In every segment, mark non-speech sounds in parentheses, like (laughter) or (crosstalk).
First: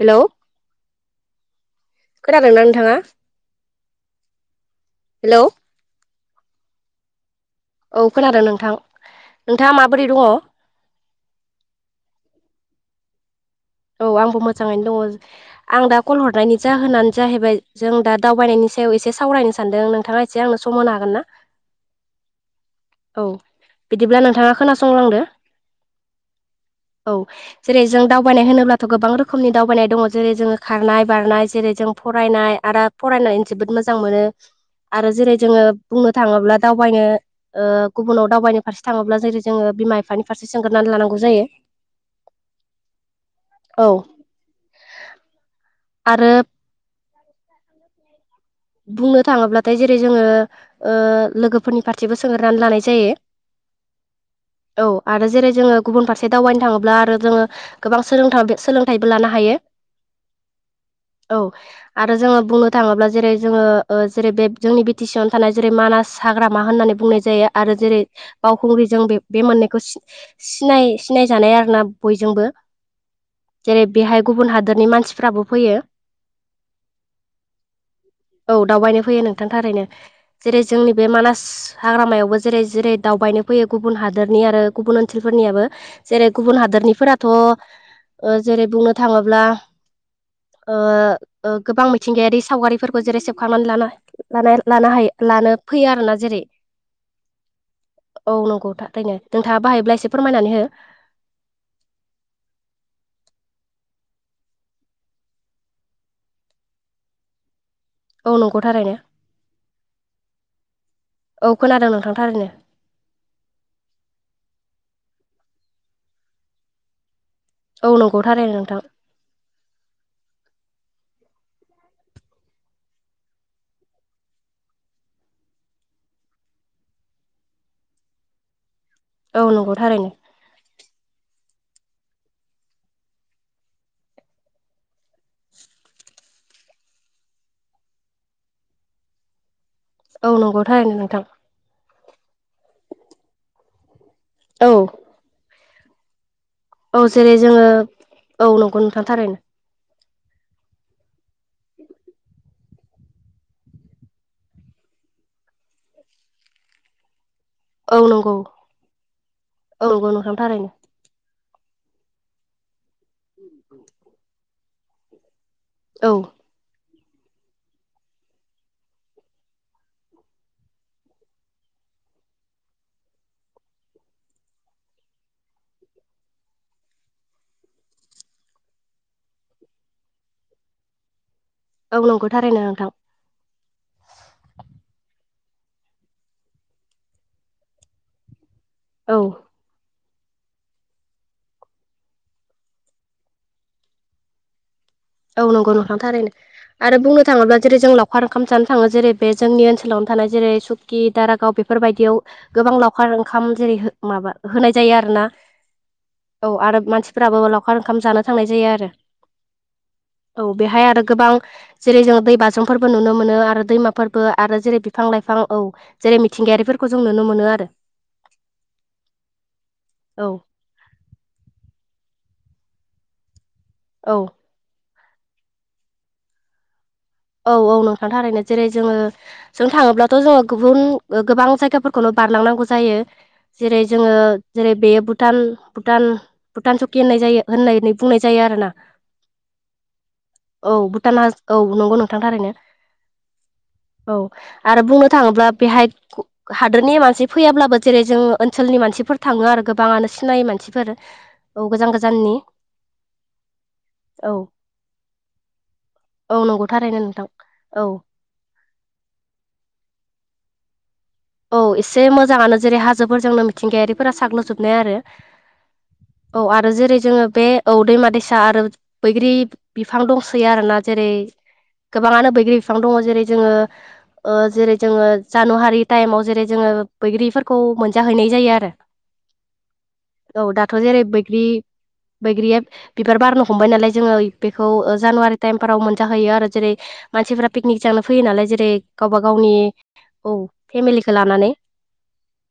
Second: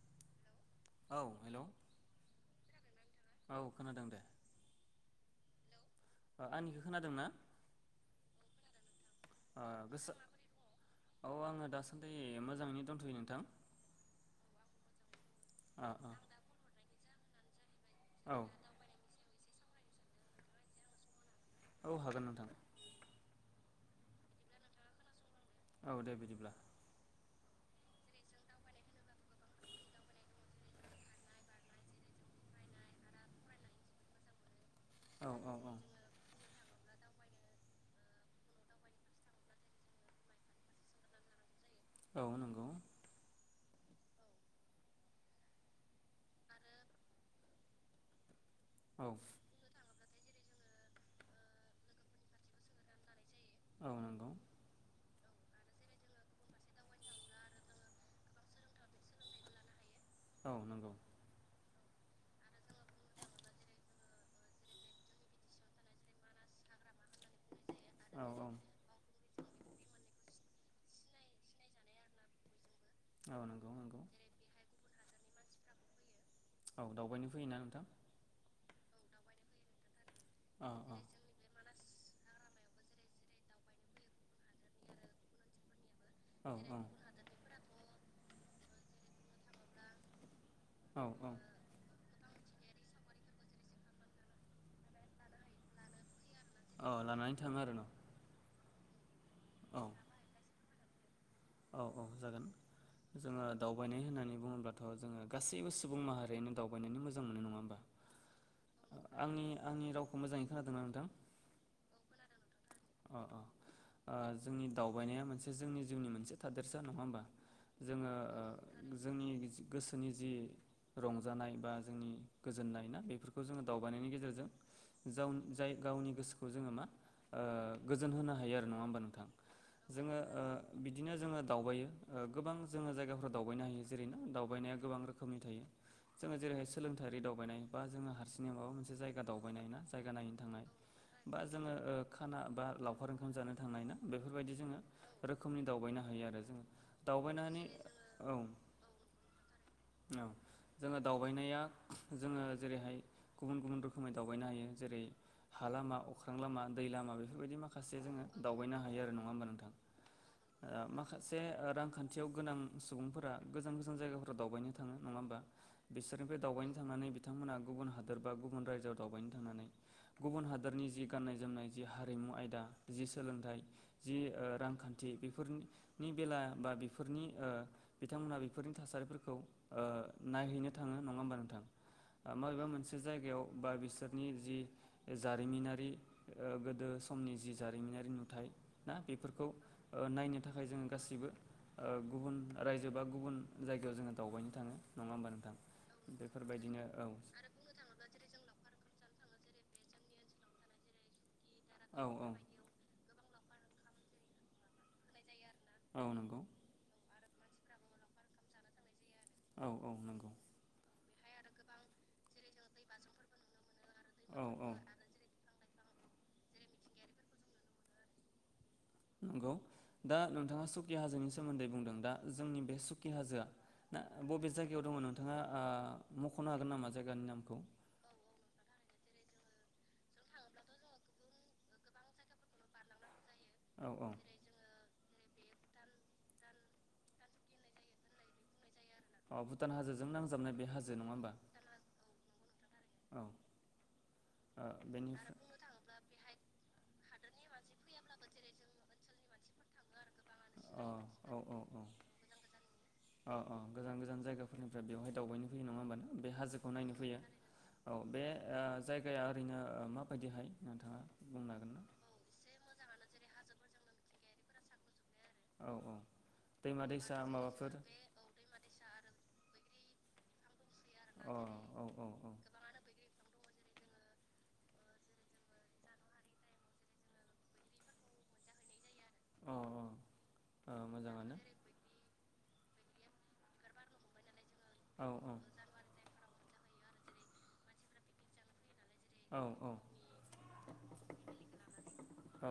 हेल' औ हेल' औ खोनादों दे हेल' आंनिखौ खोनादों ना औ खोनादों नोंथां ओ नोंथाङा माबोरै गोसो दङ औ आङो दासान्दि मोजाङैनो दोनथ'यो नोंथां औ आंबो मोजाङैनो दङ आं औ दा कल हरनायनि जाहोनानो जाहैबाय जों दा औ दावबायनायनि सायाव एसे सावरायनो सानदों नोंथाङा एसे आंनो सम होनो हागोन ना औ हागोन नोंथा औ बिदिब्ला नोंथाङा खोनासंलांदो औ दे बिदिब्ला औ जेरै जों दावबायनाय होनो अब्लाथ' गोबां रोखोमनि दावबायनाय दङ जेरै जोङो खारनाय बारनाय जेरै जों फरायनाय आरो फरायनाय मोजां मोनो आरो औ जेरै औ जोङो औ बुंनो थाङोब्ला दावबायनो गुबुनाव दावबायनो फारसे थाङोब्ला जेरै जोङो बिमा बिफानि फारसे सोंगोरनानै लानांगौ जायो औ नंगौ औ आरो औ बुंनो थाङोब्लाथाय जेरै जोङो ओ लोगोफोरनि फारसेबो सोंरनानै लानाय जायो। औ नंगौ औ आरो जेरै जोङो गुबुन फारसे दावबायनो थाङोब्ला आरो जोङो गोबां सोलों-सोलोंथाइबो लानो हायो। औ नंगौ औ आरो जोङो बुंनो थाङोब्ला जेरै जोङो जेरै बे जोंनि बि टि सि आवनो थानाय जेरै मानास हाग्रामा होननानै बुंनाय जायो। आरो जेरै औ बावखुंग्रिजों बे बे मोननायखौ सिनाय सिनायजानाय आरो ना बयजोंबो औ नंगौ जेरै नंगौ बेहाय गुबुन हादोरनि मानसि फ्राबो फैयो औ दावबायनो फैयोना नोंथां औ दावबायनो फैयो नोंथां थारैनो जेरै अ जोंनि बे मानास हाग्रामायावबो जेरै जेरै दावबायनो फैयो गुबुन हादोरनि आरो गुबुन ओनसोलफोरनियाबो जेरै गुबुन मानास हाग्रामायावबो जेरै हादरनिफोराथ' ओ जेरै बुंनो ओ ओ थाङोब्ला दावबायनो फैयो औ औ गोबां मिथिंगायारि सावगारि फोरबो जेरै सेभ खालामनानै ला-ला-ला-लानो हायो लानो फैयो आरोना जेरै औ लानानै थाङो आरो न थनो नोंथाङा औ बाहायब्ला एसे फोरमायनानै हो औ औ जागोन जोङो दावबायनाय होननानै बुङोब्लाथ जोङो गासैबो सुबुं माहारियानो दावबायनानै मोजां मोनो नङा होमबा औ नंगौ थारैनो आंनि आंनि रावखौ मोजाङै खोनादोंना नोंथां औ खोनादों नोंथां थारैनो अ अ जोंनि दावबायनाया मोनसे जोंनि जिउनि मोनसे थादेरसा नङा होमबा औ जोङो नंगौ थारैनो नोंथां जोंनि गोसोनि जि रंजानाय बा जोंनि गोजोननाय ना बेफोरखौ जोङो दावबायनायनि गेजेरजों जाय गावनि गोसोखौ जोङो मा गोजोन होनो हायो आरो नङा होमबा नोंथां औ नंगौ थारैनो जोङो बिदिनो जोङो दावबायायो गोबां जोङो जायगााव दावबायनो हायो जेरैनोा दावबायनाया गोबां रोखोमनि थायो जोङो जेरै जेरैहाय सोलोंथाइारि दावबायनाय बा जोङो हारसिंै माबा मोनसे जायगा दावबायनाय ना जायगा औ नायनो नंगौ थांनाय थारैनो नोंथां बा जोङो खाना बा लावखार ओंखाम जानो थांनाय ना बेफोरबायदि औ जोङो रोखोमनि दावबायनो हायो आरो जोङो औ जेरै दावबायनानै जोङो औ नंगौ नोंथां थारैनो औ जोङो दावबायनाया जोङो जेरैहाय गुबुन गुबुन रोखोमै दावबायनो हायो। जेरै हा लामा, अख्रां लामा, दै लामा बेफोरबायदि माखासे औ जोङो नंगौ दावबायनो हायो आरो नङा होमबा नोंथां औ नंगौ नोंथां थारैनो माखा से रांखान्थियाव गोनां सुबुंफोरा गोजान गोजान जायगाफोराव दावबायनो थाङो नङा होमबा औ बिसोरनिफ्राय दावबायनो थांनानै बिथांमोना गुबुन हादोर बा गुबुन रायजोआव दावबायनो थांनानै गुबुन हादोरनि जि गाननाय जोमनाय जि हारिमु आयदा जि सोलोंथाइ जि रांखान्थि बेफोरनि बेला बा बेफोरनि बिथांमोनहा बेफोरनि थासारिफोरखौ नायहैनो थाङो नङा होम औ नंगौ थारैनो माबाबे नोंथां मोनसे जायगायाव बाद बिसोरनि जि जारिमिनारि ओ गोदो समनि जि जारिमिनारि नुथ ना औ बेफोरखौ ओ नायनो थाखाय जोङो गाैबो ओ गुबुन रायजो बा गुबुन जायगायाव जोङो दावबायनो थाङो। नङा होमबा औ नोंथां नंगौ नोथां थारैनो बेफोरबायदिनो आरो औ बुंनो थाङोब्ला जेरै जों लावखार ओंखाम जानो थाङो जेरै बे जोंनि ओनसोलावनो थानाय जेरै सुक्कि दारागाव औ बेफोरबायदियाव गोबां लावखार ओंखाम जेरै हो माबा होनाय जायो आरोना औ नंगौ औ आरो मसि फोराबो लावखार ओंखाम जानो थांनाय जायो आरो औ औ नंगौ औ बेहाय आरो गोबां जेरै जों दै बाज्रुमफोरबो नुनो मोनो आरो दैमा फोरबो औ आरो औ जेरै बिफां लाइफां औ जेरै मिथिंगायारिफोरखौ जों नुनो मोनो आरो। नंगौ दा औ नोंथाङा सुकि हाजोनि सोमोन्दै बुंदों दा जोंनि बे सुकि हाजोआ दा औ बबे जायगायाव दङ नोंथाङा आ मख'नो हागोन नामा? जायगानि औ नामखौ औ नोंथांनि थाखायनो जेरै जोङो जों थाङोब्लाथ' जोङो गुबुन गोबां जायगाफोरखौनो बारलांनांगौ जायो। जेरै औ औ जोङो जेरै बे बुद भुटान - भुटान - भुटान सकि होननाय जायो होननानै बुंनाय जायो आरो ना अ भुटान हाजोजों नांजाबनाय बे हाजो नङा भुटान होमबा औ नंगौ नोंथां थारैनो औ औ ओ आरो बुंनो बेनिफ्राय थाङोब्ला बेहाय हादोर नि मानसि फैयाब्लाबो जेरै जों ओनसोलनि मानसिफोर थाङो आरो गोबाङानो नाय मानसिफोर औ गोजान गोजाननि अ अ गोजान-गोजान औ जायगाफोरनिफ्राय बेवहाय दावबायनो फैयो नङा होमब ना बे औ हाजोखौ नंगौ खौ नायनो थारैनो फैयो नोंथां औ बे ओ जायगाया ओरैनो माबायदिहाय नोंथाङा बुंनो औ हागोन ना एसे मोजाङानो जेरै हाजोफोरजोंनो मिथिंगायारिफोरा साग्लोबजोबनाय आरो औ आरो दैमा जेरै दैसा जोङो बे माबाफोर औ दैमा दैसा आरो बैग्रि बिफां दंसोयो आरोना जेरै अ औ औ औ गोबाङानो बैग्रि बिफां दङ जेरै जोङो ओ जेरै जोङो जानु हारि टाइमाव जेरै जोङो बैग्रिफोरखौ मोनजाहैनाय जायो आरो अ औ दाथ' ओ जेरै मोजाङानो बैग्रि बैग्रिया बिबार बारनो हमबाय नालाय जोङो बेखौ औ जानुवारि टाइमफोराव मोनजाहैयो आरो जेरै मानसिफोरा पिकनिक जानो फैयो नालाय जेरै गावबा औ गावनि औ औ फेमिलिखौ लानानै औ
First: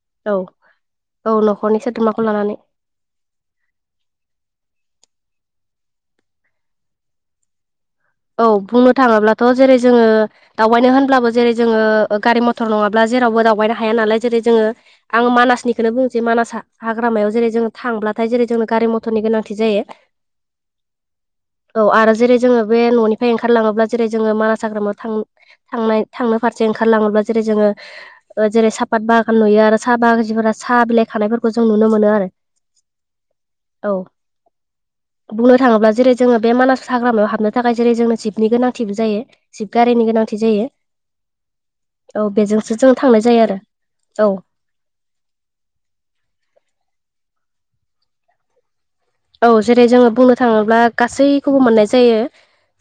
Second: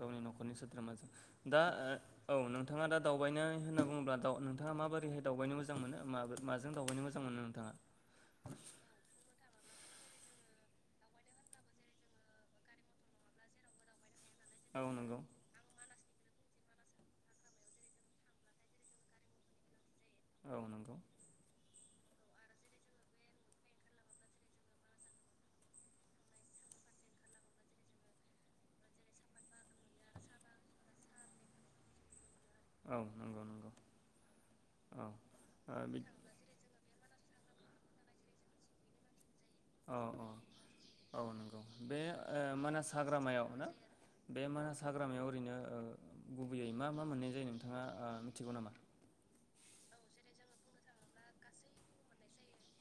गावनि औ न'खरनि सोद्रोमाजों औ दा न'खरनि सोद्रोमाखौ ओ-औ लानानै नोंथाङा दा दावबायनाय होनना बुङोब्ला दाउ नोंथाङा माबोरैहाय दावबायनो मोजां मोनो मा- माजों दावबायनो मोजां मोनो नोंथाङा? औ बुंनो थाङोब्लाथ' जेरै जोङो दावबायनो होनब्लाबो जेरै जोङो गारि मटर नङाब्ला जेरावबो दावबायनो हाया नालाय जेरै जोङो औ नंगौ। आं मानासनिखौनो बुंनोसै मानासा हाग्रामायाव जेरै जोङ थांब्लाथाय जेरै जोंनो गारि मथरनि गोनांथि जायो औ नंगौ। औ आरो जेरै जोङो बे न'निफ्राय ओंखारलाङोब्ला जेरै जोङो मानास हाग्रामायाव थां-थांनाय थांनो फारसे ओंखारलाङोब्ला जेरै जोङो ओ जेरै साहापात बागान नुयो आरो साहा बाग्रिफोरा साहा बिलाइ खानायफोरखौ जों नुनो मोनो आरो औ नंगौ नंगौ औ औ बुंनो ओ थाङोब्ला बिद जेरै जोङो बे मानास हाग्रामायाव हाबनो थाखाय जेरै जोंनो जिबनि गोनांथिबो जायो जिप औ गारिनि औ गोनांथि जायो औ नंगौ बे औ ओ बेजोंसो मानास जों थांनाय जायो हाग्रामायाव आरो ना औ बे मानास हाग्रामायाव ओरैनो ओ गुबैयै मा मा मोनाय जे नोंथाङा ओ मिथिगौ नामा? औ जेरै जोङो बुंनो थाङोब्ला गासैखौबो मोननाय जायो।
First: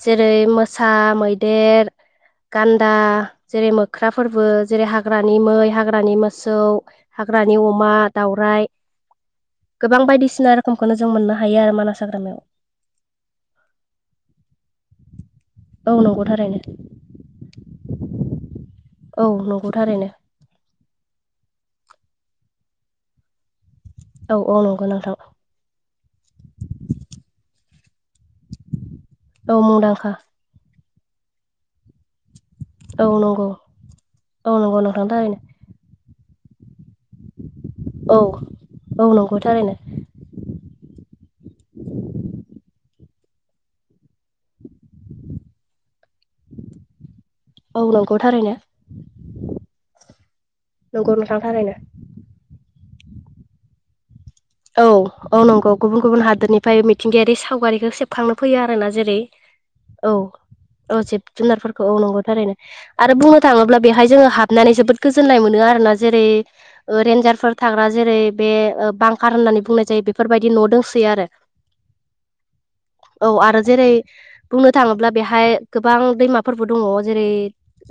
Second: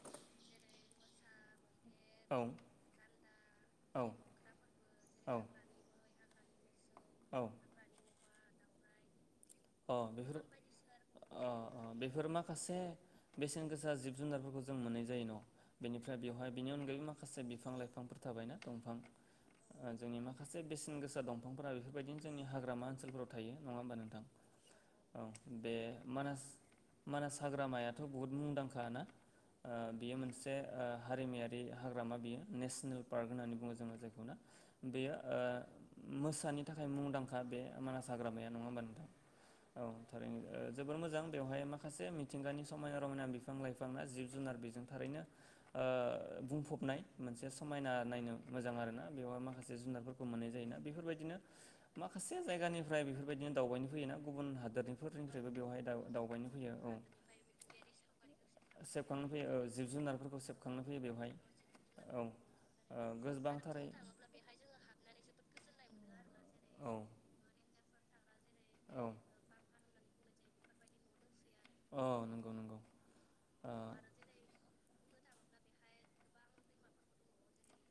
जेरै मोसा मैदेर औ गान्दा जेरै मोख्रा औ फोरबो जेरै हाग्रानि औ मै हाग्रानि मोसौ औ हाग्रानि अमा दावराइ अ गोबां बेफोर बायदिसिना रोखोमखौनो जों मोननो अ हायो आरो मानास बेफोर हाग्रामायाव माखासे बेसेन गोसा जिब जुनारफोरखौ जों मोननाय जाय न' औ बेनिफ्राय नंगौ बेवहाय थारैनो बेनि अनगायैबो माखासे बिफां लाइफां थाबायना दंफां औ नंगौ आं थारैनो जोंनि माखासे बेसेन गोसा दंफांफोरा बेफोरबायदि जोंनि हाग्रा ओनसोलाफोराव थायो नङा होमब नोंथां औ बे मानास मानास हाग्रामाया बुहुत मुंदांखा ना औ मुंदांखा बियो मोनसे हारिमायारि हाग्रामा बियो नेसनेल औ पार्क नंगौ होननानै बुङो जोङो जायखौना औ नंगौ नोंथां बेयो थारैनो ओ मोसानि थाखाय मुंदांखा बे मानास औ हाग्राया नङा होमबा औ नोंथां नंगौ थारैनो औ थारैनो जोबोर मोजां बेवहाय माखासे मिथिंगानि समाय रमायना बिफां लाइफां ना जिब जुनार बेजों थारैनो ओ ओ बुंफबनाय मोनसे औ समायना नंगौ नायनो थारैनो मोजां आरोना बेवहाय माखासे जुनारफोरखौ मोननाय जायोना नंगौ बेफोरबायदि नो नोंथां थारैनो माखासे जायगानिफ्राय बेफोरबायदिनो दावबायनो फैयोना गुबुन औ औ हादोरनिफोरनिफ्रायबो नंगौ बेवहाय दाव गुबुन गुबुन दावबायनो फैयो हादोरनिफाय औ मिथिंगायारि सावगारिखो सेबखांनो फैयो आरो ना जेरै सेबखांनो फैयो ओ जिब- औ जुनारफोरखौ सेबखांनो फैयो औ जिब बेवहाय जुनारफोरखौ औ नंगौ ओ गोबांथारै ओ हाबनानै जोबोद गोननाय मोनो आरोना जेरै औ ओ रेन्जारफोर थाग्रा जेरै बे ओ औ बां होननानै बुंनाय जायो बेफोरबायदि न' दोंसोयो आरो औ नंगौ नंगौ औ आरो ओ जेरै बुंनो थाङोब्ला बेहाय गोबां दैमाफोरबो दङ' जेरै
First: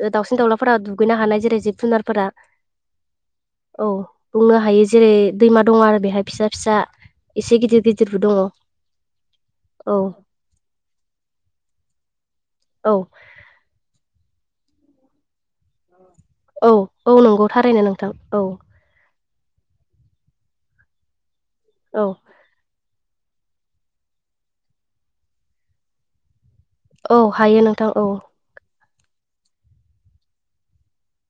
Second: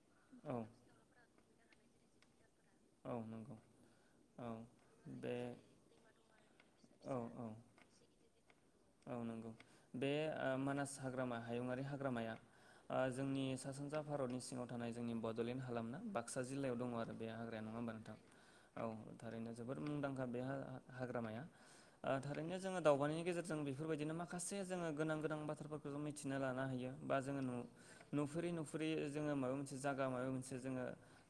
ओ दावसिन औ दाउलाफोरा दुगैनो हानाय जेरै जिब -जुनारफोरा औ नंगौ औ औ बुंनो हायो जेरै बे दैमा दं आरो बेहाय फिसा फिसा औ औ एसे गिदिर गिदिरबो दङ' औ नंगौ औ बे ओ मानास हाग्रामा हायुङारि हाग्रामाया औ ओ जोंनि सा सानजा भारतनि सिङाव थानाय जोंनि बडलेण्ड हालामना बा क्सा औ जिल्लायाव दङ' औ आरो बे नंगौ हाग्राया नङा थारैनो होमबा नोंथां औ औ थारैनो जोबोर मुंदांखा बे हा हाग्रामाया औ ओ थारैनो जोङो दाउबायनाय जों बेफोरबायदिनो माखासे जोङो गोनां गोनां बाथ्राफोरखौ जों मिथिनो ला ना हायो बा औ जोङो नु हायो नोंथां औ नुफेरै नुफ फ्रि जोङो माबा मोनसे जायगा माबा मोनसे जोङो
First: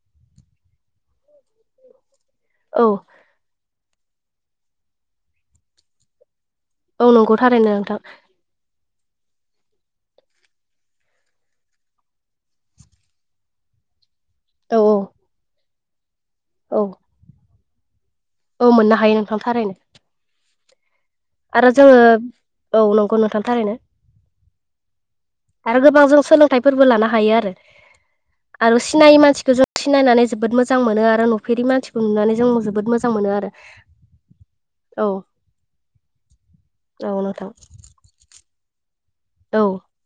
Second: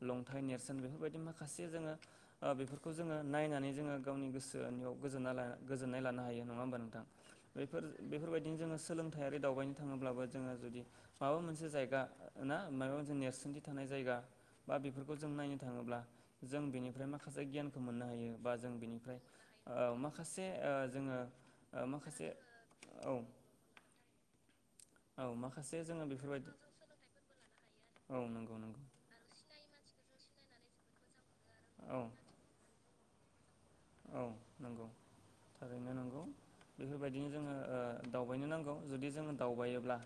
लंथाइ नेरसोन बेफोरबायदि माखासे जोङो ओ औ बेफोरखौ जोङो नायनानै जोङो गावनि गोसोनिआव गोजोननाय ला गोजोननाय लानो हायो नङा होमबा नों औ नंगौ थारैनो बेफोर नोंथां बेफोरबायदिनो जोङो सोलों थायारि दावबायनो थाङोब्लाबो जोङो जुदि माबा मोनसे जायगा ना माबा मोनसे नेरसोनथि थानाय जायगा (unintelligible) बा औ बेफोरखौ जों नायनो थाङोब्ला जों औ बिनिफ्राय माखासे गियानखौ मोननो हायो बा औ जों मोननो हायो बिनिफ्राय नोंथां थारैनो ओ माखासे ओ जोङो आरो ओ जोङो माखासे औ नंगौ नोंथां थारैनो औ माखासे आरो गोबां जोङो जों बेफोरबायदि सोलोंथाइफोरबो लानो हायो आरो। औ नंगौ नंगौ आरो सिनायै मानसिखौ जों सिनायनानै जोबोद मोज जां मोनो आरो नुफेरि मानसिखौ औ नुनानै जों मो जोबोद मोजां मोनो आरो औ नंगौ औ थारैनो नों (unintelligible) औ बेफोरबायदिनो नोंथां जोङो ओ दावबायनो नांगौ जुदि जोङो औ दावबायोब्ला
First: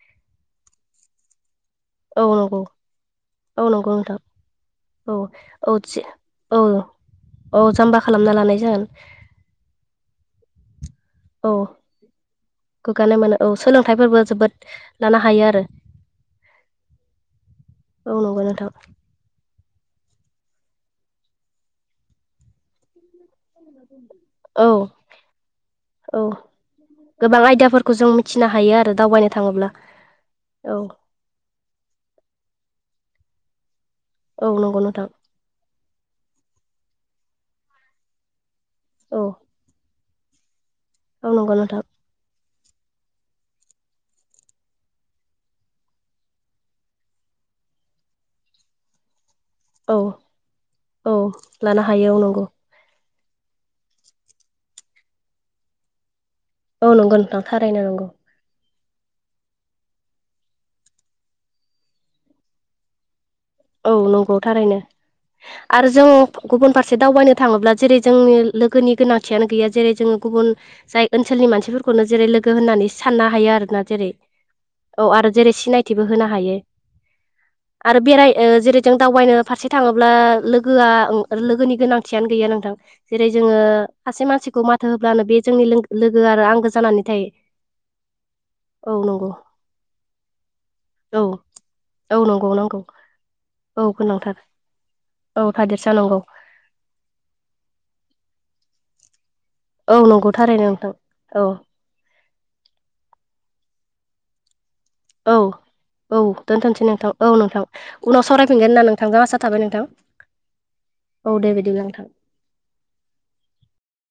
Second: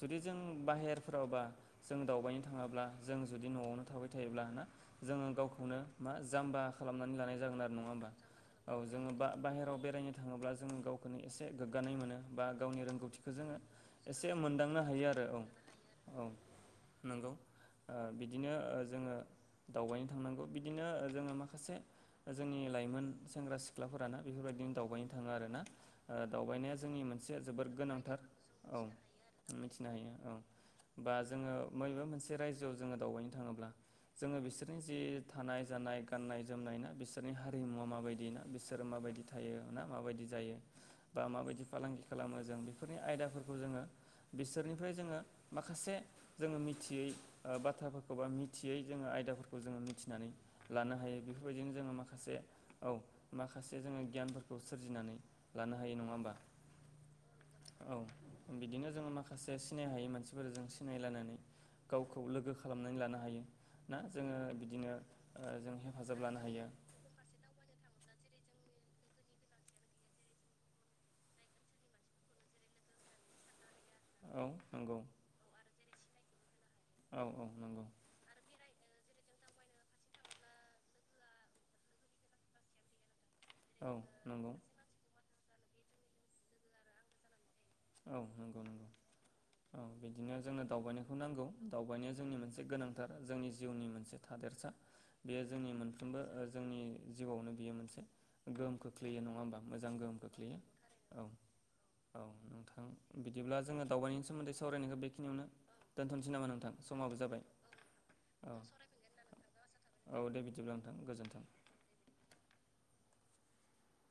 जुदि जों बाहेरफ्रावबा जों औ दावबायनो नंगौ थाङाब्ला जों जुदि औ न'आवनो नंगौ थाबाय नोंथां थायोब्ला ना औ जोङो औ गावखौनो थि मा औ जाम्बा खालामनानै लानाय औ जागोन आरो नङा जाम्बा होमबा खालामना लानाय औ जागोन जोङो बा बाहेराव बेरायनो थाङोबा जों गाव एसे औ गोग्गानाय मोनो बा गावनि गोग्गानाय रोंगौथिखो मोनो औ जोङो सोलोंथाइफोरबो एसे जोबोद मोनदांनो हायो लानो आरो औ। औ नंगौ ओ औ नंगौ बिदिनो नोंथां ओ जोङो दावबायनो थांनांगौ बिदिनो ओ जोङो माखासे जोंनि लाइमोन सेंग्रा सिख्लाफोराना औ बेफोरबायदिनो दावबायनो थाङो आरोना ओ औ दावबायनाया जोंनि मोनसे जोबोर गोनांथार (unintelligible) नो औ हायो आरो दावबायनाय मिथिनो हायो औ बा जोङो मैबा मोनसे रायजोआव जोङो दावबायनो थाङोब्ला जोङो औ बिसोरनि नंगौ जि नोंथां थानाय जानाय गाननाय -जोमनाय ना बिसोरनि हारिमुवा माबायदि ना बिसोरो औ माबायदि थायो ना माबायदि जायो बा औ नंगौ माबायदि नोंथां फालांगि खालामो जों बेफोरनि आयदाफोरखौ जोङो बिसोरनिफ्राय जोङो माखासे जोङो मिथियै ओ बाथ्राफोरखौ बा मिथियै जोङो आयदाफोर खौ जोङो औ मिथिनानै लानो औ हायो बेफोरबायदिनो लानो जोङो हायो औ माखासे नंगौ (unintelligible) माखासे जोङो गियानफोरखौ सोरजिनानै लानो हायो नङा होमबा औ नंगौ नोंथां थारैनो औ नंगौ बिदिनो जोङो माखासे सिनाय हायै मानसिफोर जों सिनायलानानै गावखौ लोगो खालामनानै लानो हायो। औ ना नंगौ जोङो थारैनो बिदिनो ओ आरो जों हेफाजाब लानो हायो गुबुन फारसे दावबायनो थाङोब्ला जेरै जोंनि लोगोनि गोनांथियानो गैया जेरै जोङो गुबुन जाय ओनसोलनि मानसिफोरखौनो जेरै लोगो होनना नै साननो हायो आरोना जेरै औ नंगौ औ आरो जेरै सिनायथिबो होनो हायो। औ औ नंगौ। आरो बेराय (unintelligible) जों दावबायनो फारसे थाङोब्ला लोगोआ ओं लोगोनि गोनांथियानो गैया नोंथां। जेरै जोङो औ सासे नंगौ मानसिखौ माथो होब्लानो बे जोंनि लोगो आरो आंगो जानानै थायो। औ नंगौ नंगौ। औ बिदिनो जोंनो दावबायनायखौ औ नांगौ दावबायनाया औ जोंनि नंगौ मोनसे नंगौ गोनांथार जोंनि जिउनि औ मोनसे गोनांथार थादेरसा बेयो औ जोंनि थादेरसा नंगौ मोनफ्रोमबो जोंनि जिउआवनो बियो मोनसे गोहोम खोख्लैयो नङा होमबा मोजां औ गोहोम नंगौ खोख्लैयो थारैनो नोंथां औ औ। नोंथां बिदिब्ला जोङो दावबायनायनि सोमोन्दै सावरायनायखौ औ बेखिनियावनो औ दोनथ'नोसै नामा दोनथ'नोसै नोंथां समाबो औ जाबाय नोंथां उनाव औ सावरायफिनगोन होना नोंथांजों आसा थाबाय नोंथां। औ दे बिदिब्लाब्ला नोंथां औ गोजोन्थों। दे बिदिब्ला (inaudible)